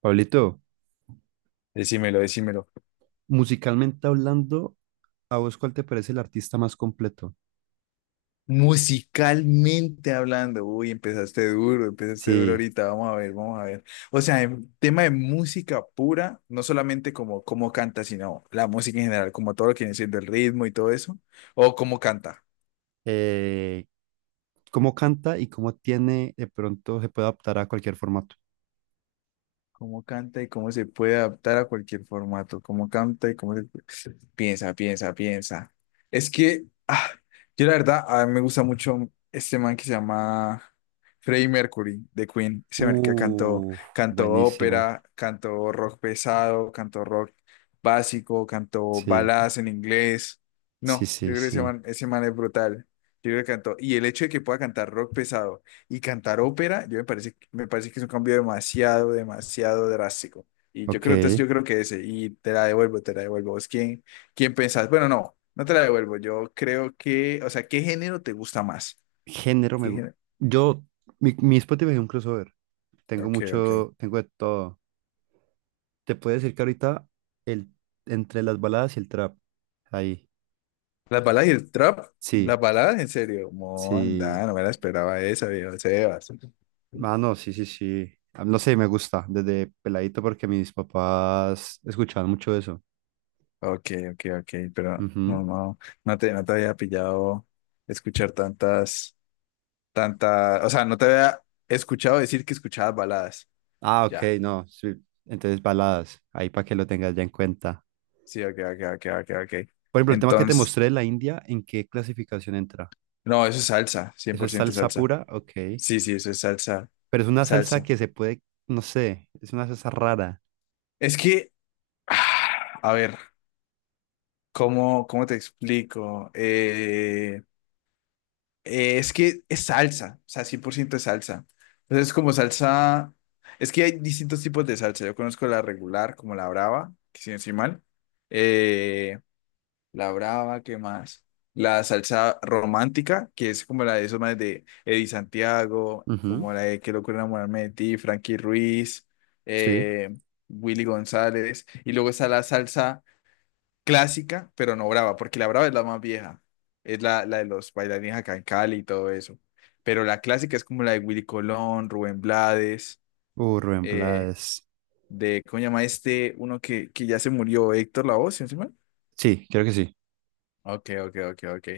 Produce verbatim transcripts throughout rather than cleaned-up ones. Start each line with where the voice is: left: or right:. right: Pablito,
left: Decímelo, decímelo.
right: musicalmente hablando, ¿a vos cuál te parece el artista más completo?
left: Musicalmente hablando, uy, empezaste duro, empezaste duro
right: Sí,
left: ahorita, vamos a ver, vamos a ver. O sea, en tema de música pura, no solamente como cómo canta, sino la música en general, como todo lo que viene siendo el ritmo y todo eso, o cómo canta.
right: eh, ¿cómo canta y cómo tiene, de pronto se puede adaptar a cualquier formato?
left: Cómo canta y cómo se puede adaptar a cualquier formato. Cómo canta y cómo se puede. Piensa, piensa, piensa. Es que ah, yo la verdad, a mí me gusta mucho este man que se llama Freddie Mercury de Queen. Ese man que cantó,
right: Uh,
left: cantó
right: buenísimo.
left: ópera, cantó rock pesado, cantó rock básico, cantó
right: Sí,
left: baladas en inglés.
right: sí,
left: No, yo
right: sí,
left: creo que ese
right: sí.
left: man, ese man es brutal. Yo creo que cantó. Y el hecho de que pueda cantar rock pesado y cantar ópera, yo me parece, me parece que es un cambio demasiado, demasiado drástico. Y yo
right: Ok.
left: creo, entonces yo creo que ese, y te la devuelvo, te la devuelvo. ¿Vos quién, quién pensás? Bueno, no, no te la devuelvo. Yo creo que, o sea, ¿qué género te gusta más?
right: Género me
left: ¿Qué
right: gusta.
left: género?
right: Yo, mi, mi Spotify es un crossover. Tengo
left: Ok, ok.
right: mucho, tengo de todo. Te puedo decir que ahorita el, entre las baladas y el trap. Ahí.
left: ¿Las baladas y el trap? ¿Las
right: Sí,
left: baladas? En serio.
right: sí.
left: Monda, no me la esperaba esa, viejo Sebas.
right: Mano, sí, sí, sí. Ah, no sé, me gusta desde peladito porque mis papás escuchaban mucho eso.
left: Ok, ok, ok, pero no,
right: Ujú.
left: no, no te, no te había pillado escuchar tantas. tanta, o sea, no te había escuchado decir que escuchabas baladas.
right: Ah, ok,
left: Ya,
right: no. Sí. Entonces, baladas, ahí para que lo tengas ya en cuenta.
left: sí, ok, ok, ok, ok, ok.
right: Por ejemplo, el tema que te
left: Entonces,
right: mostré de la India, ¿en qué clasificación entra?
left: no, eso es salsa, cien
right: ¿Eso
left: por
right: es
left: ciento
right: salsa
left: salsa.
right: pura? Ok.
left: Sí, sí, eso es salsa,
right: Pero es una salsa
left: salsa.
right: que se puede, no sé, es una salsa rara.
left: Es que, ah, a ver, ¿cómo, cómo te explico? Eh, eh, es que es salsa, o sea, cien por ciento es salsa. Entonces, es como salsa, es que hay distintos tipos de salsa. Yo conozco la regular, como la brava, que si no estoy mal. Eh, La brava, ¿qué más? La salsa romántica, que es como la de esos más de Eddie Santiago,
right: Ujú,
left: como la de Qué locura enamorarme de ti, Frankie Ruiz,
right: sí.
left: eh, Willy González. Y luego está la salsa clásica, pero no brava, porque la brava es la más vieja. Es la, la de los bailarines acá en Cali y todo eso. Pero la clásica es como la de Willy Colón, Rubén Blades,
right: Uh, Rubén
left: eh,
right: Blades.
left: de, ¿cómo se llama este? Uno que, que ya se murió, Héctor Lavoe, ¿sí?
right: Sí, creo que sí.
left: Ok, ok, ok, ok.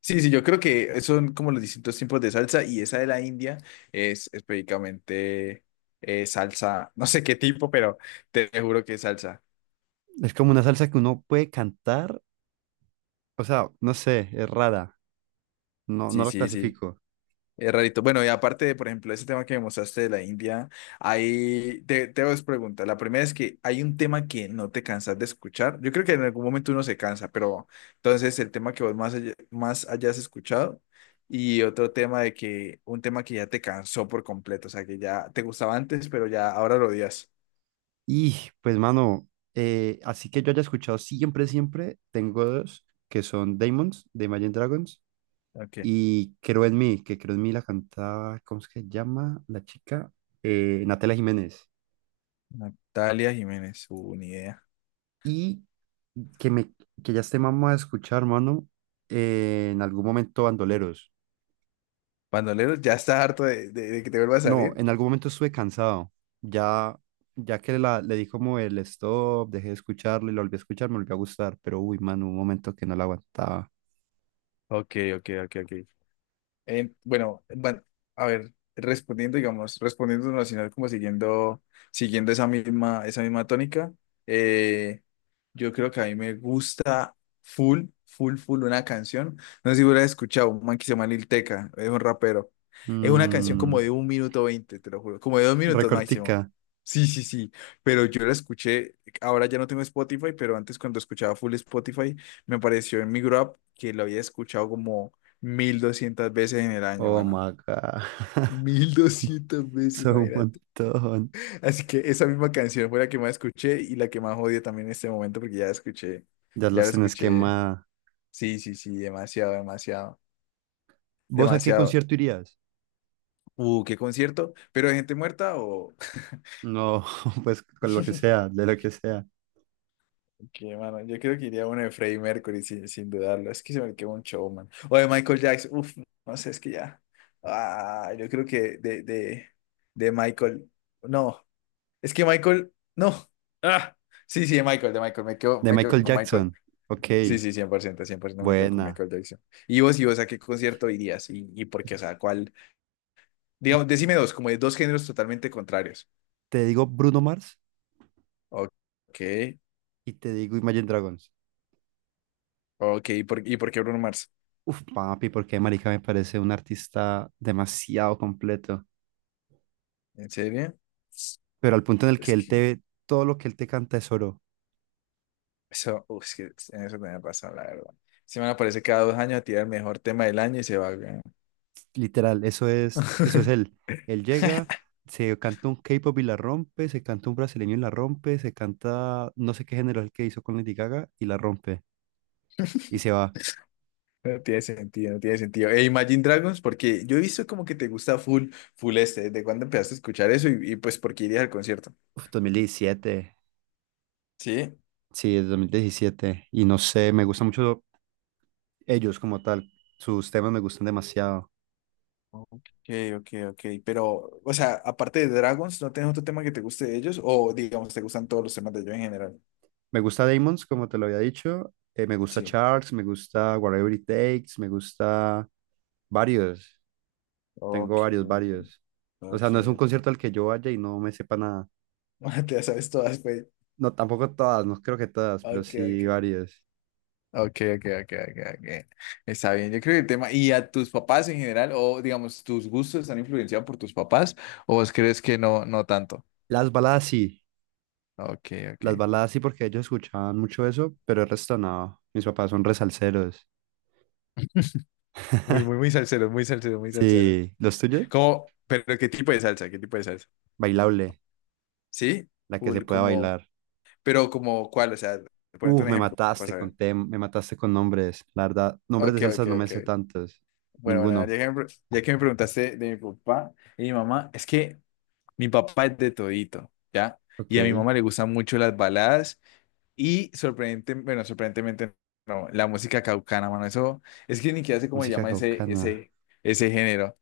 left: Sí, sí, yo creo que son como los distintos tipos de salsa y esa de la India es específicamente eh, salsa, no sé qué tipo, pero te juro que es salsa.
right: Es como una salsa que uno puede cantar. O sea, no sé, es rara. No,
left: Sí,
right: no la
left: sí, sí.
right: clasifico.
left: Es rarito. Bueno, y aparte de, por ejemplo, ese tema que me mostraste de la India, ahí te, te hago dos preguntas. La primera es que hay un tema que no te cansas de escuchar. Yo creo que en algún momento uno se cansa, pero entonces el tema que vos más, haya- más hayas escuchado y otro tema de que, un tema que ya te cansó por completo, o sea, que ya te gustaba antes, pero ya ahora lo odias.
right: Y pues, mano, eh, así que yo haya escuchado siempre, siempre, tengo dos que son Daemons de Imagine Dragons
left: Ok.
right: y Creo en mí, que Creo en mí la cantaba, ¿cómo es que se llama la chica? Eh, Natalia Jiménez.
left: Natalia Jiménez, uh, ni idea.
right: Y que, me, que ya esté mamá a escuchar, mano, eh, en algún momento Bandoleros.
left: Bandoleros, ya está harto de, de de que te vuelva a
right: No,
left: salir.
right: en algún momento estuve cansado. Ya, ya que la, le di como el stop, dejé de escucharlo y lo volví a escuchar, me volvió a gustar, pero uy, mano, un momento que no la aguantaba.
left: Ok, ok, ok, ok. Eh, bueno, bueno, a ver, respondiendo, digamos, respondiendo en nacional como siguiendo, siguiendo esa misma, esa misma tónica, eh, yo creo que a mí me gusta full, full, full una canción. No sé si hubiera escuchado, un man que se llama Lil Tecca, es un rapero. Es una canción como
right: Mm.
left: de un minuto veinte, te lo juro, como de dos minutos máximo.
right: Recortica.
left: Sí, sí, sí, pero yo la escuché, ahora ya no tengo Spotify, pero antes cuando escuchaba full Spotify, me apareció en mi Grab que lo había escuchado como mil doscientas veces en el año,
right: Oh
left: mano.
right: my God.
left: Mil doscientas veces,
right: Son un
left: imagínate.
right: montón.
left: Así que esa misma canción fue la que más escuché y la que más odio también en este momento porque ya la escuché.
right: Ya
left: Ya
right: las
left: la
right: tenés
left: escuché.
right: quemada.
left: Sí, sí, sí, demasiado, demasiado,
right: ¿Vos a qué
left: demasiado.
right: concierto irías?
left: Uh, qué concierto. ¿Pero de gente muerta o...?
right: No, pues con lo que sea, de lo que sea.
left: Qué, mano. Yo creo que iría a uno de Freddie Mercury sin, sin dudarlo. Es que se me quedó un showman. O de Michael Jackson. Uf, no sé, es que ya. Ah, yo creo que de, de, de Michael. No. Es que Michael, no. Ah, sí, sí, de Michael, de Michael. Me quedo,
right: De
left: me quedo
right: Michael
left: con Michael.
right: Jackson. Ok,
left: Sí, sí, cien cien por ciento, cien por ciento me quedo con
right: buena.
left: Michael Jackson. ¿Y vos, y vos, a qué concierto irías? ¿Y, y por qué? O sea, ¿cuál? Digamos, decime
right: Mm.
left: dos, como de dos géneros totalmente contrarios.
right: Te digo Bruno Mars
left: Ok,
right: y te digo Imagine Dragons.
left: ok. ¿Y por, y por qué Bruno Mars?
right: Uf, papi, porque marica me parece un artista demasiado completo.
left: ¿En serio?
right: Pero al punto en el que
left: Es
right: él
left: que
right: te, todo lo que él te canta es oro.
left: eso, uf, es que en eso tenés razón, la verdad. Se me aparece cada dos años a tirar el mejor tema del año y se va. Weón.
right: Literal, eso es, eso es él. Él llega, se canta un K-pop y la rompe, se canta un brasileño y la rompe, se canta no sé qué género es el que hizo con Lady Gaga y la rompe. Y se va.
left: No tiene sentido, no tiene sentido. E Imagine Dragons, porque yo he visto como que te gusta full, full este, ¿desde cuándo empezaste a escuchar eso? Y, y pues, ¿por qué irías al concierto?
right: Uf, dos mil diecisiete.
left: Sí.
right: Sí, es dos mil diecisiete. Y no sé, me gustan mucho ellos como tal. Sus temas me gustan demasiado.
left: Ok, ok, ok. Pero, o sea, aparte de Dragons, ¿no tienes otro tema que te guste de ellos? O, digamos, ¿te gustan todos los temas de ellos en general?
right: Me gusta Damons, como te lo había dicho. Eh, me gusta
left: Sí.
right: Charles, me gusta Whatever It Takes, me gusta varios.
left: Ok,
right: Tengo varios, varios. O sea,
left: ok,
right: no es un
left: ok.
right: concierto al que yo vaya y no me sepa nada.
left: ok. Te las sabes todas, pues.
right: No, tampoco todas, no creo que todas, pero
left: Ok, ok.
right: sí varias.
left: Ok, ok, ok, ok, ok. Está bien, yo creo que el tema, ¿y a tus papás en general, o digamos, tus gustos están influenciados por tus papás, o vos crees que no, no tanto?
right: Las baladas sí,
left: Ok,
right: las
left: ok.
right: baladas sí porque ellos escuchaban mucho eso, pero el resto no. Mis papás son resalseros.
left: Muy, muy, muy salsero, muy salsero, muy salsero.
right: Sí, ¿los tuyos?
left: ¿Cómo? Pero ¿qué tipo de salsa? ¿Qué tipo de salsa?
right: Bailable,
left: ¿Sí?
right: la que se
left: Full,
right: pueda
left: como,
right: bailar.
left: pero como, ¿cuál? O sea, ponete
right: Uf,
left: un
right: me
left: ejemplo para
right: mataste con
left: saber.
right: tem, me mataste con nombres, la verdad. Nombres de
left: Ok, ok,
right: salsas no me
left: ok.
right: sé tantos,
left: Bueno, bueno, ya
right: ninguno.
left: que me, pre- ya que me preguntaste de mi papá y mi mamá, es que mi papá es de todito, ¿ya?
right: Ok,
left: Y a mi mamá le gustan mucho las baladas y sorprendente, bueno, sorprendentemente no, la música caucana, mano, eso es que ni siquiera sé cómo se
right: música
left: llama ese,
right: caucana.
left: ese, ese género.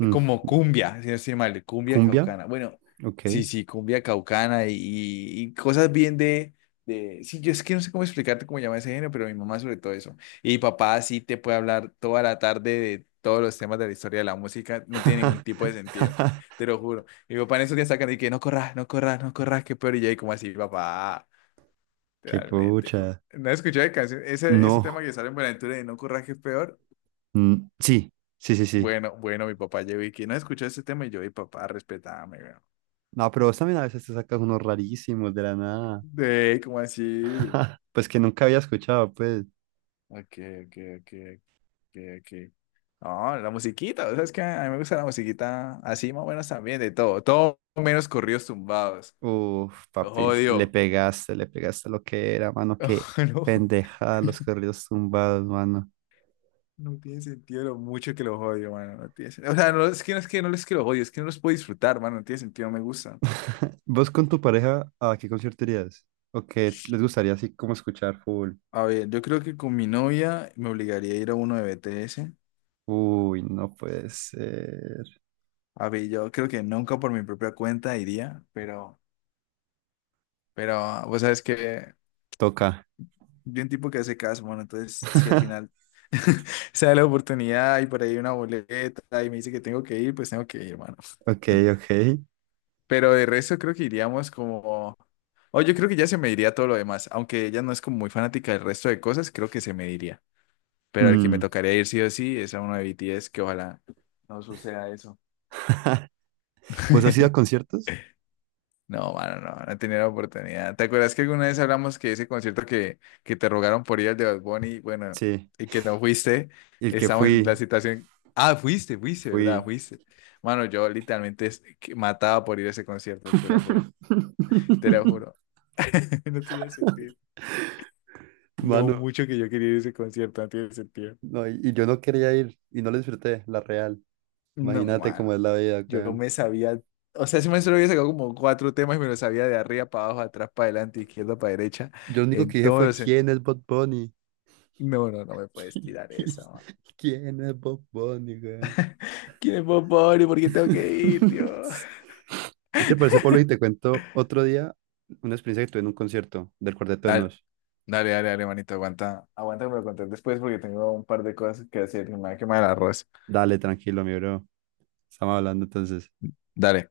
left: Es
right: Mm,
left: como cumbia, si no estoy mal, cumbia
right: ¿cumbia?
left: caucana. Bueno,
right: Ok.
left: sí, sí, cumbia caucana y, y cosas bien de, de. Sí, yo es que no sé cómo explicarte cómo se llama ese género, pero mi mamá sobre todo eso. Y mi papá sí te puede hablar toda la tarde de todos los temas de la historia de la música, no tiene ningún tipo de sentido, te lo juro. Mi papá en esos días sacan y que no corras, no corras, no corras, qué peor. Y yo ahí como así, papá.
right: Qué
left: Literalmente.
right: pucha.
left: No escuché canción. Ese, ese tema
right: No.
left: que sale en Buenaventura de No Curra que es peor.
right: Mm, sí, sí, sí, sí.
left: Bueno, bueno, mi papá llegó y que no escuchó ese tema y yo, y papá, respetame, weón.
right: No, pero vos también a veces te sacas unos rarísimos de la nada.
left: De, ¿cómo así?
right: Pues que nunca había escuchado, pues.
left: Ok, ok, ok, ok, ok. No, la musiquita, sabes sea, que a mí me gusta la musiquita así, más o menos también, de todo, todo menos corridos tumbados.
right: Uf,
left: Los
right: papi, le
left: odio.
right: pegaste, le pegaste lo que era, mano. Qué
left: No,
right: pendeja los corridos tumbados, mano.
left: no tiene sentido lo mucho que los odio, mano. No tiene sen- O sea, no es que no es que no es que los odio, es que no los puedo disfrutar, mano. No tiene sentido, no me gusta.
right: ¿Vos con tu pareja a qué concierto irías? ¿O qué les gustaría así como escuchar full?
left: A ver, yo creo que con mi novia me obligaría a ir a uno de B T S.
right: Uy, no puede ser.
left: A ver, yo creo que nunca por mi propia cuenta iría, pero, pero vos sabes que
right: Toca.
left: yo un tipo que hace caso, bueno, entonces si al final se da la oportunidad y por ahí una boleta y me dice que tengo que ir, pues tengo que ir, mano.
right: Ok, ok.
left: Pero de resto creo que iríamos como. O yo creo que ya se me iría todo lo demás, aunque ella no es como muy fanática del resto de cosas, creo que se me iría. Pero al que me
right: Mm,
left: tocaría ir sí o sí es a uno de B T S, que ojalá no suceda eso.
right: ¿vos has ido a conciertos?
left: No, mano, no, no tenía la oportunidad. ¿Te acuerdas que alguna vez hablamos que ese concierto que, que te rogaron por ir al de Bad Bunny, bueno,
right: Sí.
left: y que no fuiste?
right: El que
left: Estamos en la
right: fui,
left: situación. Ah, fuiste, fuiste, ¿verdad?
right: fui.
left: Fuiste. Mano, yo literalmente es- que mataba por ir a ese concierto, te lo juro. Te lo juro. No tenía sentido. Lo
right: Mano,
left: mucho que yo quería ir a ese concierto no tiene sentido.
right: no, y, y yo no quería ir y no lo disfruté, la real.
left: No,
right: Imagínate cómo
left: mano.
right: es la vida,
left: Yo
right: weón.
left: me sabía. O sea, ese maestro había sacado como cuatro temas y me lo sabía de arriba para abajo, atrás para adelante, izquierda para derecha,
right: Yo lo único
left: en
right: que dije
left: todos
right: fue,
left: los
right: ¿quién
left: sentidos.
right: es Bob Bunny?
left: No, no, no me puedes tirar eso.
right: ¿Quién es Bob Bunny, weón?
left: ¿Quién es Bob Bunny? ¿Por qué tengo que ir, Dios?
right: Sí. ¿Qué te parece, Pablo? Y te cuento otro día una experiencia que tuve en un concierto del Cuarteto de
left: Dale,
right: Nos.
left: dale, dale, dale, manito, aguanta. Aguanta que me lo conté después porque tengo un par de cosas que hacer y me va a quemar el arroz.
right: Dale, tranquilo, mi bro. Estamos hablando entonces.
left: Dale.